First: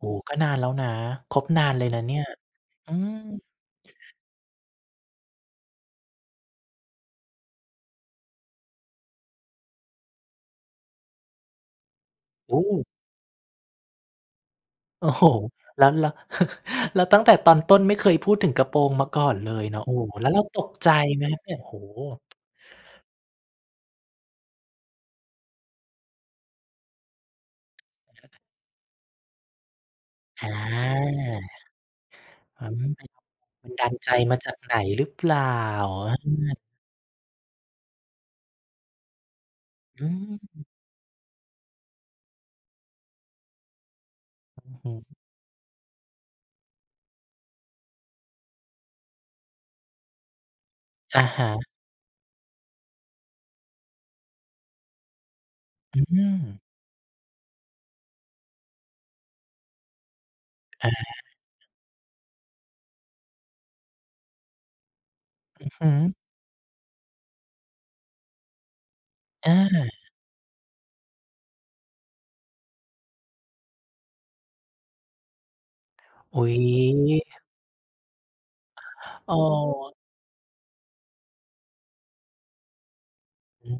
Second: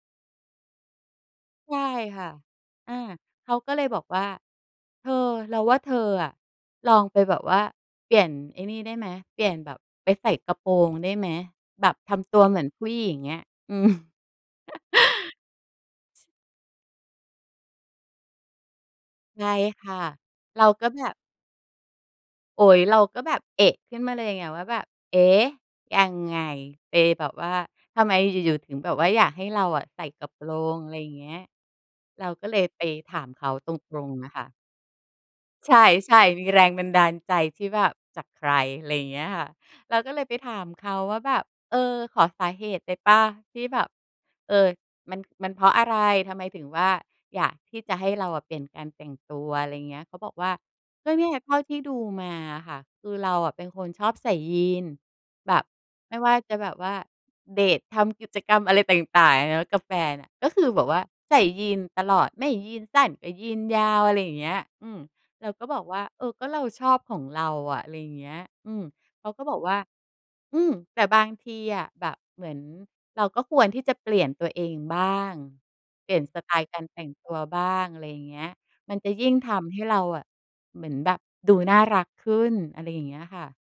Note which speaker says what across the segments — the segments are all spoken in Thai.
Speaker 1: โอ้ ก็นานแล้วนะ คบนา
Speaker 2: ใช
Speaker 1: น
Speaker 2: ่
Speaker 1: เลยนะเนี่
Speaker 2: ค
Speaker 1: ย
Speaker 2: ่ะ
Speaker 1: อ
Speaker 2: อ
Speaker 1: ื
Speaker 2: า
Speaker 1: ม
Speaker 2: เขาก็เลยบอกว่า "เธอ เราว่าเธออะ ลองไปแบบว่าเปลี่ยนไอ้นี่ได้ไหม เปลี่ยนแบบไปใส่กระโปรงได้ไหม? แบบทำตัว
Speaker 1: โ
Speaker 2: เ
Speaker 1: อ
Speaker 2: หมือนผู
Speaker 1: ้
Speaker 2: ้หญิง" เงี้ย อืม
Speaker 1: โอ้โฮ! แล้ว แล้ว แล้วตั้งแต่ตอนต้นไม่เคยพูดถึงกระโปรงมาก่อน
Speaker 2: ใช
Speaker 1: เ
Speaker 2: ่
Speaker 1: ลยเนา
Speaker 2: ค
Speaker 1: ะ โอ้
Speaker 2: ่ะ
Speaker 1: แล้วเราต
Speaker 2: เรา
Speaker 1: ก
Speaker 2: ก็
Speaker 1: ใจ
Speaker 2: แบบ
Speaker 1: ไหมครับเนี่ย? โฮ
Speaker 2: โอ๊ย เราก็แบบ เอะ ขึ้นมาเลยไง ว่าแบบ เอ๊ะ! ยังไง เปย์แบบว่าทำไมอยู่ ๆ ถึงแบบว่าอยากให้เราอะใส่กระโป
Speaker 1: อา
Speaker 2: รง อะไรเงี้ย เราก็เล
Speaker 1: อื
Speaker 2: ยไป
Speaker 1: ม
Speaker 2: ถามเขา
Speaker 1: บั
Speaker 2: ต
Speaker 1: นดาล
Speaker 2: ร
Speaker 1: ใจ
Speaker 2: ง ๆ อะ
Speaker 1: มา
Speaker 2: ค่ะ
Speaker 1: จากไหนหรือเปล่า?
Speaker 2: ใช
Speaker 1: อ
Speaker 2: ่ ๆ มีแ
Speaker 1: า
Speaker 2: รงบันดาลใจที่แบบจากใคร อะไรเงี้ยค่ะ เรา
Speaker 1: อื
Speaker 2: ก็เลยไปถา
Speaker 1: ม
Speaker 2: มเขาว่าแบบ "เออ ขอสาเหตุได้เปล่า ที่แบบ เอ่อ
Speaker 1: อือฮ
Speaker 2: ม
Speaker 1: ึ
Speaker 2: ัน มันเพราะอะไร ทำไมถึงว่าอยากที่จะให้เราอะเปลี่ยนการแต่งตัว" อะไรเงี้ย เขาบอกว่า ก็
Speaker 1: อ
Speaker 2: เน
Speaker 1: ะ
Speaker 2: ี่ย
Speaker 1: ฮ
Speaker 2: เท
Speaker 1: ะ
Speaker 2: ่าที่ดูมาอะค่ะ คือเราอะเป็นคนชอบใส่ยีนส์ แบบ
Speaker 1: อื
Speaker 2: ไม่ว่าจะ
Speaker 1: ม
Speaker 2: แบบว่าเดต ทำกิจกรรมอะไรต่าง ๆ เนาะ กับแฟนอะ ก็คือแบ
Speaker 1: อ
Speaker 2: บ
Speaker 1: า
Speaker 2: ว่าใส่ยีนส์ตลอด ไม่ยีนส์สั้นก็ยีนส์ยาว อะไรอย่างเงี้ย อืม เราก
Speaker 1: อ
Speaker 2: ็
Speaker 1: ือ
Speaker 2: บอ
Speaker 1: ฮ
Speaker 2: กว่า
Speaker 1: ึ
Speaker 2: เออก็เราชอบของเราอะ อะไรเงี้ย อืม เขาก็
Speaker 1: อ
Speaker 2: บอกว่า
Speaker 1: า
Speaker 2: อืม แต่บางทีอะแบบเหมือนเราก็ควรที่จะเปลี่ยนตัวเองบ้าง เปลี่ยนส
Speaker 1: อุ๊
Speaker 2: ไต
Speaker 1: ย
Speaker 2: ล์การแต่งตัวบ้าง อะไรเงี้ย มันจะยิ่
Speaker 1: อ๋
Speaker 2: งทำให้
Speaker 1: อ
Speaker 2: เราอะ เหมือนแบบดูน่ารักขึ้น อะไรอย่างเงี้ยค่ะ
Speaker 1: อืม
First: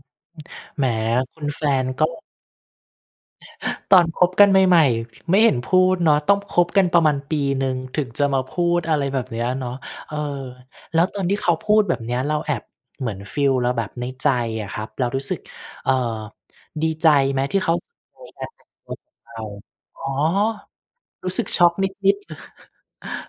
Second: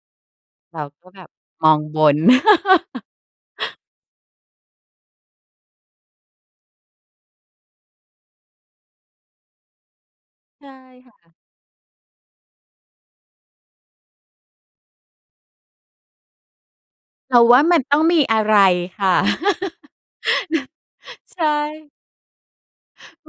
Speaker 2: เร
Speaker 1: แห
Speaker 2: า
Speaker 1: ม
Speaker 2: ก็แบบ
Speaker 1: คุณแฟ
Speaker 2: มอง
Speaker 1: น
Speaker 2: บ
Speaker 1: ก็
Speaker 2: น
Speaker 1: ตอนคบกันใหม่ ๆ ไม่เห็นพูดเนาะ ต้องคบกันประมาณปีหนึ่ง ถึงจะมาพูดอะไรแบบเนี้ยเนาะ เออ
Speaker 2: ใช่
Speaker 1: แล้ว
Speaker 2: ค่
Speaker 1: ตอน
Speaker 2: ะ
Speaker 1: ที่เขาพูดแบบเนี้ย เราแอบเหมือนฟีลเราแบบในใจอะครับ เรารู้สึก เอ่อ ดีใจ
Speaker 2: เร
Speaker 1: ไห
Speaker 2: า
Speaker 1: ม
Speaker 2: ว
Speaker 1: ที
Speaker 2: ่
Speaker 1: ่
Speaker 2: า
Speaker 1: เข
Speaker 2: ม
Speaker 1: า
Speaker 2: ันต้องมีอะไรค่ะ
Speaker 1: เรา อ๋อ รู้
Speaker 2: ใช
Speaker 1: สึกช็อกน
Speaker 2: ่
Speaker 1: ิด ๆ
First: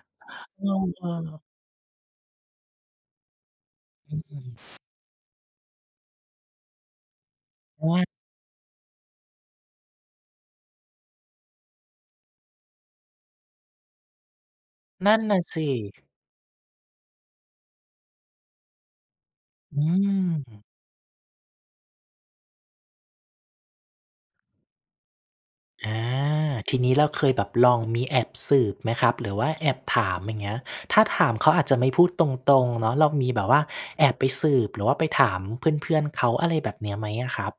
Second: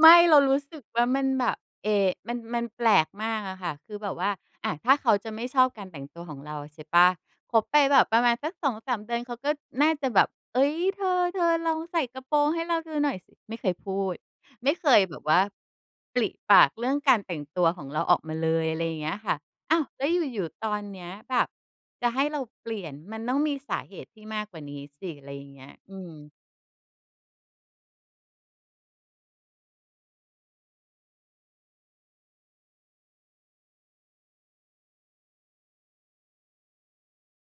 Speaker 2: ไม่ เรารู
Speaker 1: เ
Speaker 2: ้
Speaker 1: อ
Speaker 2: สึกว่า
Speaker 1: อ
Speaker 2: มัน
Speaker 1: ๆ
Speaker 2: แบบ เอ๊ มัน มันแปลกมากอะค่ะ คือแบ
Speaker 1: อ
Speaker 2: บว่า อะ
Speaker 1: ืม
Speaker 2: ถ้าเขาจะไม่ชอบการแต่งตัวของเรา ใช่เปล่า คบไป
Speaker 1: อ้
Speaker 2: แบ
Speaker 1: ว
Speaker 2: บ
Speaker 1: น
Speaker 2: ประมาณสัก 2-3 เดือนเขาก็น่าจะแบบ เอ๊ย "เธอ ๆ ลองใส่กระโปรงให้เราดูหน่อยสิ" ไม่เคยพูด ไม่เคย
Speaker 1: น
Speaker 2: แบ
Speaker 1: ั่น
Speaker 2: บว
Speaker 1: น
Speaker 2: ่
Speaker 1: ่
Speaker 2: า
Speaker 1: ะ สิ
Speaker 2: ปริปากเรื่องการแต่งตัวของเราออกมาเลย อะไรอย่างเงี้ยค่ะ อ้
Speaker 1: อ
Speaker 2: า
Speaker 1: ื
Speaker 2: ว แล้วอยู่ ๆ
Speaker 1: ม
Speaker 2: ตอนเนี้ยแบบจะให้เราเปลี่ยนมันต้องมีสาเหตุที่มากกว่านี้สิ อะไรอย่างเงี้ย
Speaker 1: อ
Speaker 2: อื
Speaker 1: า
Speaker 2: ม
Speaker 1: ทีนี้เราเคยแบบลองมีแอบสืบไหมครับ? หรือว่าแอบถาม อย่างเงี้ย ถ้าถามเขาอาจจะไม่พูดตรง ๆ เนาะเรามีแบบว่าแอบไปสืบ หรือว่าไปถามเพื่อน ๆ เขา อะไรแบบเนี้ย ไหมอะครับ?